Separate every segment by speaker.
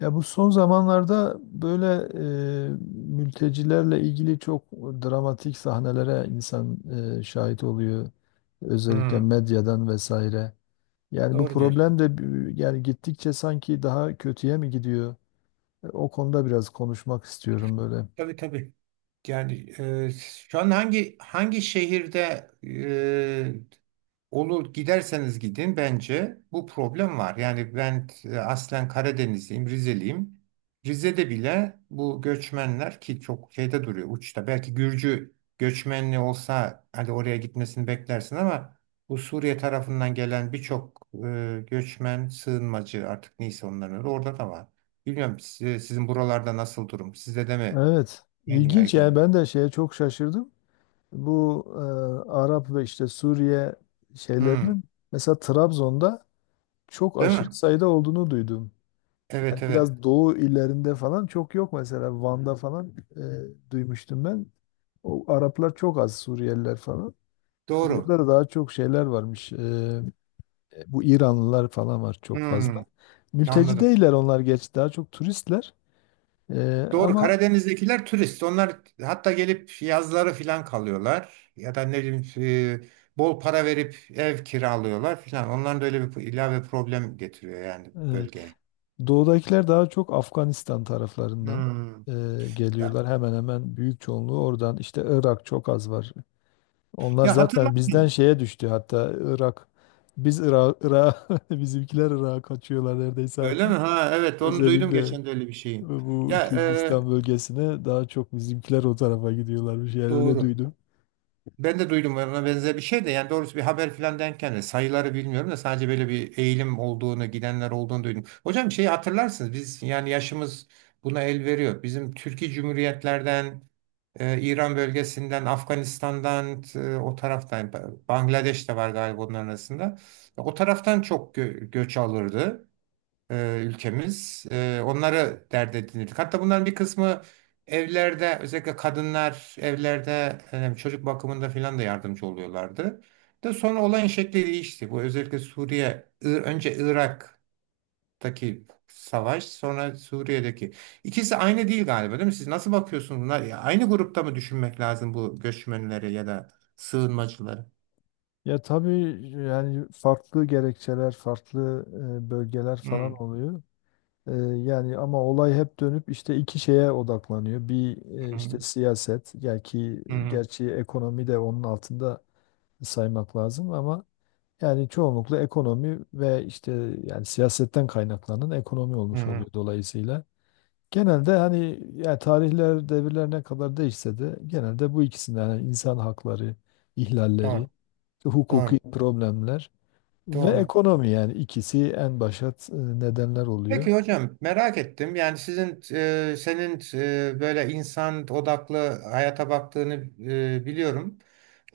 Speaker 1: Ya bu son zamanlarda böyle mültecilerle ilgili çok dramatik sahnelere insan şahit oluyor. Özellikle
Speaker 2: Hmm,
Speaker 1: medyadan vesaire. Yani bu
Speaker 2: doğru diyorsun.
Speaker 1: problem de yani gittikçe sanki daha kötüye mi gidiyor? O konuda biraz konuşmak istiyorum böyle.
Speaker 2: Tabii tabii. Yani e, şu an hangi şehirde olur giderseniz gidin bence bu problem var. Yani ben aslen Karadenizliyim, Rizeliyim. Rize'de bile bu göçmenler ki çok şeyde duruyor uçta. Belki Gürcü göçmenli olsa hadi oraya gitmesini beklersin ama bu Suriye tarafından gelen birçok göçmen, sığınmacı artık neyse onların öyle orada da var. Bilmiyorum sizin buralarda nasıl durum? Sizde de mi
Speaker 1: Evet,
Speaker 2: en
Speaker 1: ilginç yani
Speaker 2: yaygın?
Speaker 1: ben de şeye çok şaşırdım. Bu Arap ve işte Suriye
Speaker 2: Hmm,
Speaker 1: şeylerinin mesela Trabzon'da çok
Speaker 2: değil
Speaker 1: aşırı
Speaker 2: mi?
Speaker 1: sayıda olduğunu duydum. Yani
Speaker 2: Evet evet.
Speaker 1: biraz doğu illerinde falan çok yok mesela Van'da falan duymuştum ben. O Araplar çok az Suriyeliler falan. Tabii
Speaker 2: Doğru.
Speaker 1: burada da daha çok şeyler varmış. Bu İranlılar falan var çok fazla.
Speaker 2: Hmm,
Speaker 1: Mülteci
Speaker 2: anladım.
Speaker 1: değiller onlar geç daha çok turistler.
Speaker 2: Doğru.
Speaker 1: Ama
Speaker 2: Karadeniz'dekiler turist. Onlar hatta gelip yazları filan kalıyorlar. Ya da ne bileyim bol para verip ev kiralıyorlar filan. Onların da öyle bir ilave problem getiriyor yani
Speaker 1: e,
Speaker 2: bölgeye.
Speaker 1: doğudakiler daha çok Afganistan taraflarından
Speaker 2: Hmm.
Speaker 1: e,
Speaker 2: Ya,
Speaker 1: geliyorlar. Hemen hemen büyük çoğunluğu oradan. İşte Irak çok az var. Onlar
Speaker 2: ya
Speaker 1: zaten bizden
Speaker 2: hatırlarsın.
Speaker 1: şeye düştü hatta Irak. Biz Irak, Irak bizimkiler Irak'a kaçıyorlar neredeyse
Speaker 2: Öyle mi?
Speaker 1: artık.
Speaker 2: Ha evet onu duydum
Speaker 1: Özellikle
Speaker 2: geçen de öyle bir şeyi.
Speaker 1: bu
Speaker 2: Ya
Speaker 1: Kürdistan bölgesine daha çok bizimkiler o tarafa gidiyorlarmış. Yani öyle
Speaker 2: doğru.
Speaker 1: duydum.
Speaker 2: Ben de duydum ona benzer bir şey de yani doğrusu bir haber filan denken de sayıları bilmiyorum da sadece böyle bir eğilim olduğunu gidenler olduğunu duydum. Hocam şeyi hatırlarsınız biz yani yaşımız buna el veriyor. Bizim Türkiye Cumhuriyetlerden, İran bölgesinden, Afganistan'dan o taraftan Bangladeş de var galiba onların arasında. O taraftan çok göç alırdı ülkemiz. Onları dert edinirdik. Hatta bunların bir kısmı evlerde özellikle kadınlar evlerde çocuk bakımında filan da yardımcı oluyorlardı. De sonra olayın şekli değişti. Bu özellikle Suriye, önce Irak'taki savaş, sonra Suriye'deki. İkisi aynı değil galiba, değil mi? Siz nasıl bakıyorsunuz buna? Ya aynı grupta mı düşünmek lazım bu göçmenleri ya da sığınmacıları?
Speaker 1: Ya tabii yani farklı gerekçeler, farklı bölgeler
Speaker 2: Hı
Speaker 1: falan oluyor. E, yani ama olay hep dönüp işte iki şeye odaklanıyor. Bir işte
Speaker 2: hı
Speaker 1: siyaset, yani ki
Speaker 2: hı
Speaker 1: gerçi ekonomi de onun altında saymak lazım ama yani çoğunlukla ekonomi ve işte yani siyasetten kaynaklanan ekonomi
Speaker 2: hı.
Speaker 1: olmuş
Speaker 2: Hı.
Speaker 1: oluyor dolayısıyla. Genelde hani yani tarihler, devirler ne kadar değişse de genelde bu ikisinden yani insan hakları ihlalleri,
Speaker 2: Doğru,
Speaker 1: hukuki
Speaker 2: doğru,
Speaker 1: problemler ve
Speaker 2: doğru.
Speaker 1: ekonomi yani ikisi en başat nedenler oluyor.
Speaker 2: Peki hocam merak ettim. Yani sizin senin böyle insan odaklı hayata baktığını biliyorum.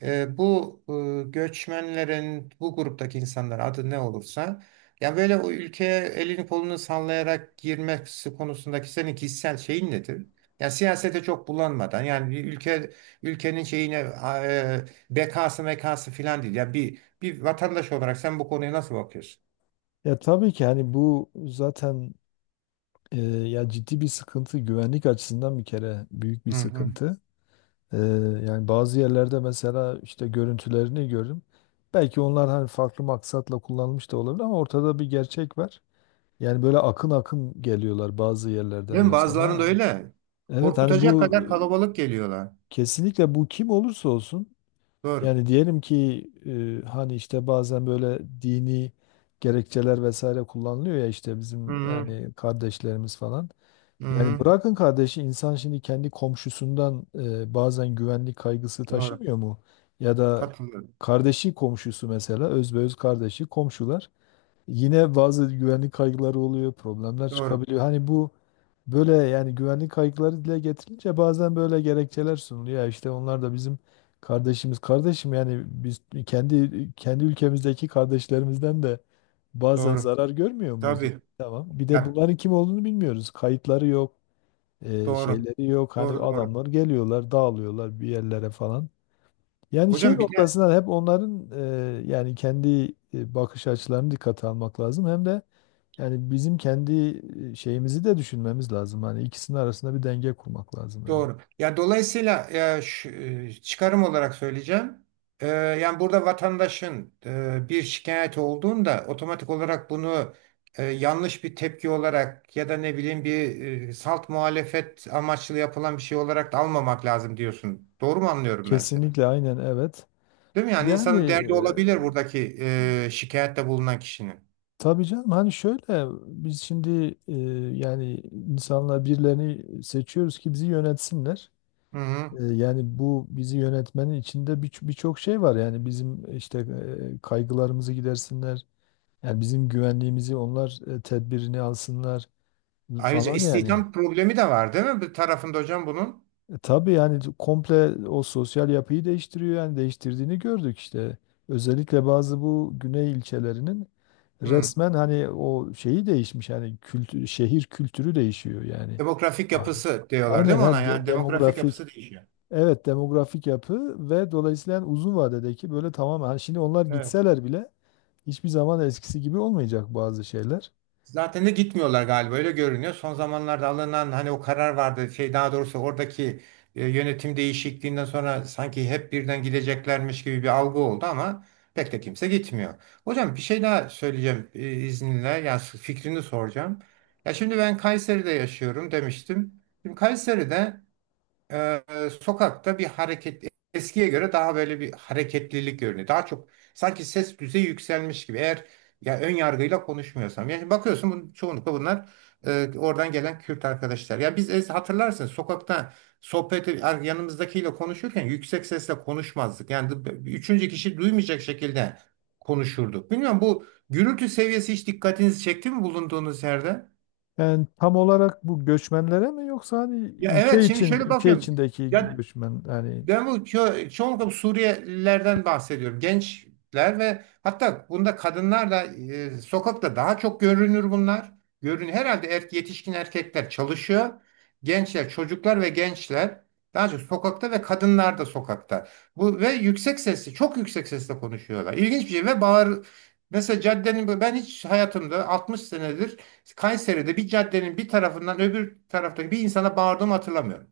Speaker 2: Bu göçmenlerin bu gruptaki insanlar adı ne olursa yani böyle o ülkeye elini kolunu sallayarak girmesi konusundaki senin kişisel şeyin nedir? Yani siyasete çok bulanmadan yani bir ülke ülkenin şeyine e, bekası mekası filan değil. Yani bir vatandaş olarak sen bu konuya nasıl bakıyorsun?
Speaker 1: Ya tabii ki hani bu zaten ya ciddi bir sıkıntı güvenlik açısından bir kere büyük bir
Speaker 2: Hı hı.
Speaker 1: sıkıntı. E, yani bazı yerlerde mesela işte görüntülerini gördüm. Belki onlar hani farklı maksatla kullanılmış da olabilir ama ortada bir gerçek var. Yani böyle akın akın geliyorlar bazı yerlerden
Speaker 2: Değil mi? Bazılarında
Speaker 1: mesela.
Speaker 2: öyle.
Speaker 1: Evet hani
Speaker 2: Korkutacak
Speaker 1: bu
Speaker 2: kadar kalabalık geliyorlar.
Speaker 1: kesinlikle bu kim olursa olsun.
Speaker 2: Doğru.
Speaker 1: Yani diyelim ki hani işte bazen böyle dini gerekçeler vesaire kullanılıyor ya işte
Speaker 2: Hı
Speaker 1: bizim
Speaker 2: hı.
Speaker 1: yani kardeşlerimiz falan.
Speaker 2: Hı
Speaker 1: Yani
Speaker 2: hı.
Speaker 1: bırakın kardeşi insan şimdi kendi komşusundan bazen güvenlik kaygısı
Speaker 2: Doğru.
Speaker 1: taşımıyor mu? Ya da
Speaker 2: Katılıyorum.
Speaker 1: kardeşi komşusu mesela özbeöz kardeşi komşular. Yine bazı güvenlik kaygıları oluyor, problemler
Speaker 2: Doğru.
Speaker 1: çıkabiliyor. Hani bu böyle yani güvenlik kaygıları dile getirince bazen böyle gerekçeler sunuluyor. Ya İşte onlar da bizim kardeşimiz. Kardeşim yani biz kendi ülkemizdeki kardeşlerimizden de bazen
Speaker 2: Doğru.
Speaker 1: zarar görmüyor muyuz yani?
Speaker 2: Tabii.
Speaker 1: Tamam. Bir de
Speaker 2: Ya,
Speaker 1: bunların kim olduğunu bilmiyoruz. Kayıtları yok,
Speaker 2: doğru.
Speaker 1: şeyleri yok. Hani
Speaker 2: Doğru doğru.
Speaker 1: adamlar geliyorlar, dağılıyorlar bir yerlere falan. Yani şey
Speaker 2: Hocam bir de
Speaker 1: noktasından hep onların yani kendi bakış açılarını dikkate almak lazım. Hem de yani bizim kendi şeyimizi de düşünmemiz lazım. Hani ikisinin arasında bir denge kurmak lazım yani.
Speaker 2: doğru. Ya dolayısıyla e, şu- çıkarım olarak söyleyeceğim. Yani burada vatandaşın bir şikayet olduğunda otomatik olarak bunu yanlış bir tepki olarak ya da ne bileyim bir salt muhalefet amaçlı yapılan bir şey olarak da almamak lazım diyorsun. Doğru mu anlıyorum ben seni?
Speaker 1: Kesinlikle aynen evet.
Speaker 2: Değil mi? Yani
Speaker 1: Yani
Speaker 2: insanın derdi olabilir buradaki şikayette bulunan kişinin.
Speaker 1: tabii canım hani şöyle biz şimdi yani insanlar birilerini seçiyoruz ki bizi yönetsinler.
Speaker 2: Hı hı.
Speaker 1: Yani bu bizi yönetmenin içinde birçok şey var. Yani bizim işte kaygılarımızı gidersinler. Yani bizim güvenliğimizi onlar tedbirini alsınlar
Speaker 2: Ayrıca
Speaker 1: falan yani.
Speaker 2: istihdam problemi de var değil mi? Bir tarafında hocam bunun.
Speaker 1: Tabii yani komple o sosyal yapıyı değiştiriyor yani değiştirdiğini gördük işte. Özellikle bazı bu güney ilçelerinin
Speaker 2: Hı.
Speaker 1: resmen hani o şeyi değişmiş yani kültür, şehir kültürü değişiyor yani.
Speaker 2: Demografik
Speaker 1: Aynen.
Speaker 2: yapısı diyorlar değil
Speaker 1: Aynen
Speaker 2: mi ona?
Speaker 1: ha,
Speaker 2: Yani demografik
Speaker 1: demografik
Speaker 2: yapısı değişiyor.
Speaker 1: evet demografik yapı ve dolayısıyla yani uzun vadedeki böyle tamamen hani şimdi onlar
Speaker 2: Evet.
Speaker 1: gitseler bile hiçbir zaman eskisi gibi olmayacak bazı şeyler.
Speaker 2: Zaten de gitmiyorlar galiba öyle görünüyor. Son zamanlarda alınan hani o karar vardı şey daha doğrusu oradaki yönetim değişikliğinden sonra sanki hep birden gideceklermiş gibi bir algı oldu ama pek de kimse gitmiyor. Hocam bir şey daha söyleyeceğim izninle yani fikrini soracağım. Ya şimdi ben Kayseri'de yaşıyorum demiştim. Şimdi Kayseri'de e, sokakta bir hareket eskiye göre daha böyle bir hareketlilik görünüyor. Daha çok sanki ses düzeyi yükselmiş gibi. Eğer ya ön yargıyla konuşmuyorsam. Yani bakıyorsun bunun, çoğunlukla bunlar oradan gelen Kürt arkadaşlar. Ya biz hatırlarsınız sokakta sohbet yanımızdakiyle konuşurken yüksek sesle konuşmazdık. Yani üçüncü kişi duymayacak şekilde konuşurduk. Bilmiyorum bu gürültü seviyesi hiç dikkatinizi çekti mi bulunduğunuz yerde?
Speaker 1: Yani tam olarak bu göçmenlere mi yoksa hani
Speaker 2: Ya evet
Speaker 1: ülke
Speaker 2: şimdi
Speaker 1: için
Speaker 2: şöyle
Speaker 1: ülke
Speaker 2: bakıyorum.
Speaker 1: içindeki
Speaker 2: Ya
Speaker 1: göçmen yani
Speaker 2: ben bu çoğunlukla bu Suriyelilerden bahsediyorum. Gençler ve hatta bunda kadınlar da sokakta daha çok görünür bunlar. Görün herhalde yetişkin erkekler çalışıyor. Gençler, çocuklar ve gençler daha çok sokakta ve kadınlar da sokakta. Bu ve yüksek sesli, çok yüksek sesle konuşuyorlar. İlginç bir şey ve bağır mesela caddenin ben hiç hayatımda 60 senedir Kayseri'de bir caddenin bir tarafından öbür taraftaki bir insana bağırdığımı hatırlamıyorum.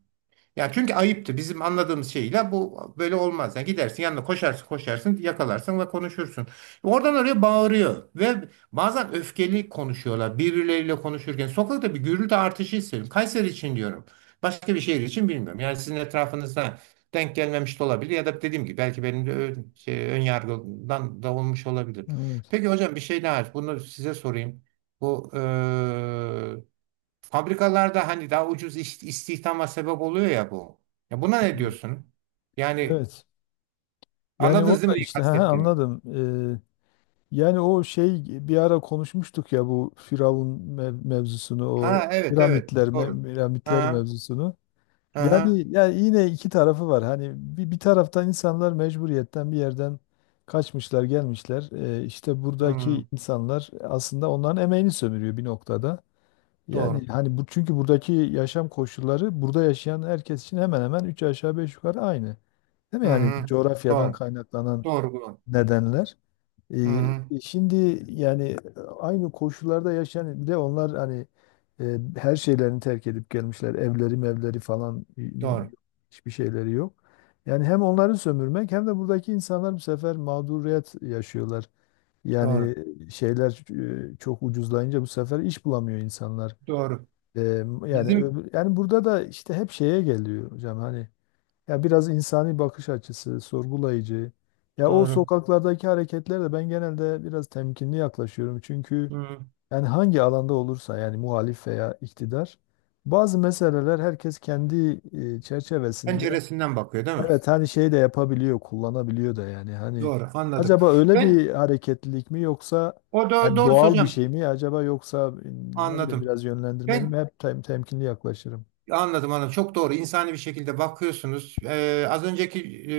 Speaker 2: Ya çünkü ayıptı. Bizim anladığımız şeyle bu böyle olmaz. Yani gidersin yanına koşarsın yakalarsın ve konuşursun. Oradan oraya bağırıyor ve bazen öfkeli konuşuyorlar birbirleriyle konuşurken. Sokakta bir gürültü artışı hissediyorum. Kayseri için diyorum. Başka bir şehir için bilmiyorum. Yani sizin etrafınızda denk gelmemiş de olabilir ya da dediğim gibi belki benim de ön yargıdan da olmuş olabilir.
Speaker 1: evet.
Speaker 2: Peki hocam bir şey daha bunu size sorayım. Bu fabrikalarda hani daha ucuz istihdama sebep oluyor ya bu. Ya buna ne diyorsun? Yani
Speaker 1: Evet. Yani o
Speaker 2: anladınız değil
Speaker 1: da
Speaker 2: mi neyi
Speaker 1: işte ha, ha,
Speaker 2: kastettiğimi?
Speaker 1: anladım. Ee, yani o şey bir ara konuşmuştuk ya bu Firavun mevzusunu o
Speaker 2: Ha evet evet
Speaker 1: piramitler
Speaker 2: doğru.
Speaker 1: piramitler
Speaker 2: Ha
Speaker 1: mevzusunu.
Speaker 2: aha
Speaker 1: Yani yine iki tarafı var. Hani bir taraftan insanlar mecburiyetten bir yerden kaçmışlar, gelmişler. İşte
Speaker 2: hmm,
Speaker 1: buradaki insanlar aslında onların emeğini sömürüyor bir noktada. Yani
Speaker 2: doğru.
Speaker 1: hani bu çünkü buradaki yaşam koşulları burada yaşayan herkes için hemen hemen üç aşağı beş yukarı aynı. Değil mi?
Speaker 2: Hı
Speaker 1: Yani
Speaker 2: hı,
Speaker 1: coğrafyadan
Speaker 2: doğru.
Speaker 1: kaynaklanan
Speaker 2: Doğru doğru.
Speaker 1: nedenler.
Speaker 2: Hı hı,
Speaker 1: Ee, şimdi yani aynı koşullarda yaşayan bir de onlar hani her şeylerini terk edip gelmişler. Evleri mevleri falan
Speaker 2: doğru
Speaker 1: hiçbir şeyleri yok. Yani hem onları sömürmek hem de buradaki insanlar bu sefer mağduriyet yaşıyorlar. Yani
Speaker 2: doğru
Speaker 1: şeyler çok ucuzlayınca bu sefer iş bulamıyor insanlar.
Speaker 2: doğru.
Speaker 1: E, yani
Speaker 2: Bizim
Speaker 1: yani burada da işte hep şeye geliyor hocam hani ya biraz insani bakış açısı, sorgulayıcı. Ya o
Speaker 2: doğru.
Speaker 1: sokaklardaki hareketlerle ben genelde biraz temkinli yaklaşıyorum. Çünkü
Speaker 2: Hı.
Speaker 1: yani hangi alanda olursa yani muhalif veya iktidar bazı meseleler herkes kendi çerçevesinde
Speaker 2: Penceresinden bakıyor değil mi?
Speaker 1: evet hani şey de yapabiliyor, kullanabiliyor da yani hani
Speaker 2: Doğru anladım.
Speaker 1: acaba öyle
Speaker 2: Ben
Speaker 1: bir hareketlilik mi yoksa
Speaker 2: o da
Speaker 1: yani
Speaker 2: doğru
Speaker 1: doğal bir
Speaker 2: hocam
Speaker 1: şey mi acaba yoksa ne bileyim
Speaker 2: anladım.
Speaker 1: biraz yönlendirmeli
Speaker 2: Ben
Speaker 1: mi? Hep temkinli yaklaşırım.
Speaker 2: anladım anladım. Çok doğru. İnsani bir şekilde bakıyorsunuz. Az önceki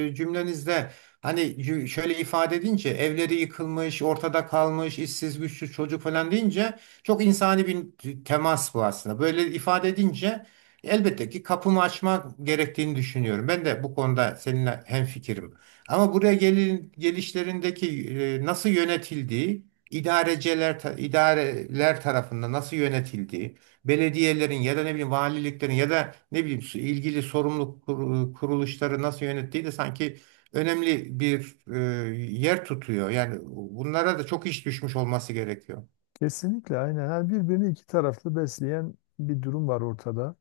Speaker 2: cümlenizde hani şöyle ifade edince evleri yıkılmış, ortada kalmış, işsiz güçsüz çocuk falan deyince çok insani bir temas bu aslında. Böyle ifade edince elbette ki kapımı açmak gerektiğini düşünüyorum. Ben de bu konuda seninle hemfikirim. Ama buraya gelin, gelişlerindeki nasıl yönetildiği, idareciler, idareler tarafından nasıl yönetildiği belediyelerin ya da ne bileyim valiliklerin ya da ne bileyim ilgili sorumlu kuruluşları nasıl yönettiği de sanki önemli bir yer tutuyor. Yani bunlara da çok iş düşmüş olması gerekiyor.
Speaker 1: Kesinlikle aynen. Yani birbirini iki taraflı besleyen bir durum var ortada.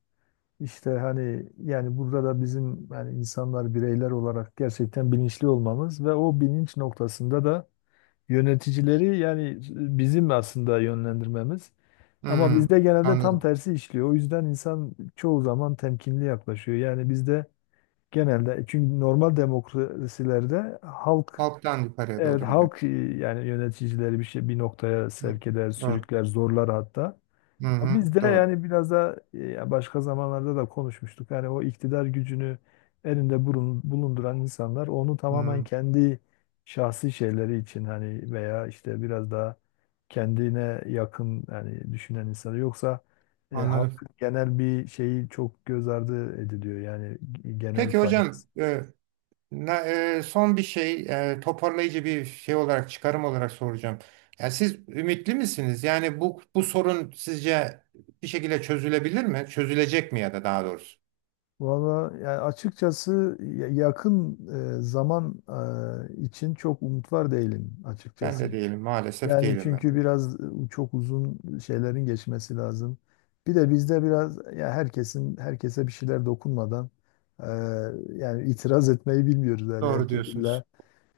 Speaker 1: İşte hani yani burada da bizim yani insanlar bireyler olarak gerçekten bilinçli olmamız ve o bilinç noktasında da yöneticileri yani bizim aslında yönlendirmemiz. Ama
Speaker 2: Hmm,
Speaker 1: bizde genelde tam
Speaker 2: anladım.
Speaker 1: tersi işliyor. O yüzden insan çoğu zaman temkinli yaklaşıyor. Yani bizde genelde çünkü normal demokrasilerde halk
Speaker 2: Halktan yukarıya
Speaker 1: evet
Speaker 2: doğru gidiyor.
Speaker 1: halk yani yöneticileri bir şey bir noktaya
Speaker 2: Hı,
Speaker 1: sevk eder,
Speaker 2: doğru.
Speaker 1: sürükler, zorlar hatta.
Speaker 2: Hı hı,
Speaker 1: Biz de
Speaker 2: doğru.
Speaker 1: yani biraz da başka zamanlarda da konuşmuştuk. Yani o iktidar gücünü elinde bulunduran insanlar onu
Speaker 2: Hmm,
Speaker 1: tamamen kendi şahsi şeyleri için hani veya işte biraz daha kendine yakın yani düşünen insanı yoksa
Speaker 2: anladım.
Speaker 1: halkın genel bir şeyi çok göz ardı ediliyor yani genel
Speaker 2: Peki hocam,
Speaker 1: faydası.
Speaker 2: Na- son bir şey toparlayıcı bir şey olarak çıkarım olarak soracağım. Ya siz ümitli misiniz? Yani bu sorun sizce bir şekilde çözülebilir mi? Çözülecek mi ya da daha doğrusu?
Speaker 1: Valla yani açıkçası yakın zaman için çok umut var değilim
Speaker 2: Ben de
Speaker 1: açıkçası.
Speaker 2: değilim maalesef
Speaker 1: Yani
Speaker 2: değilim ben
Speaker 1: çünkü
Speaker 2: de.
Speaker 1: biraz çok uzun şeylerin geçmesi lazım. Bir de bizde biraz ya herkesin herkese bir şeyler dokunmadan e, yani itiraz etmeyi bilmiyoruz yani
Speaker 2: Doğru
Speaker 1: herkes illa
Speaker 2: diyorsunuz.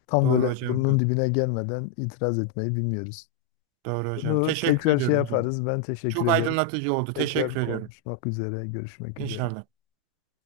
Speaker 1: tam
Speaker 2: Doğru
Speaker 1: böyle
Speaker 2: hocam.
Speaker 1: burnunun dibine gelmeden itiraz etmeyi bilmiyoruz.
Speaker 2: Doğru hocam.
Speaker 1: Bunu
Speaker 2: Teşekkür
Speaker 1: tekrar şey
Speaker 2: ediyorum hocam.
Speaker 1: yaparız. Ben teşekkür
Speaker 2: Çok
Speaker 1: ederim.
Speaker 2: aydınlatıcı oldu.
Speaker 1: Tekrar
Speaker 2: Teşekkür ediyorum.
Speaker 1: konuşmak üzere, görüşmek üzere.
Speaker 2: İnşallah.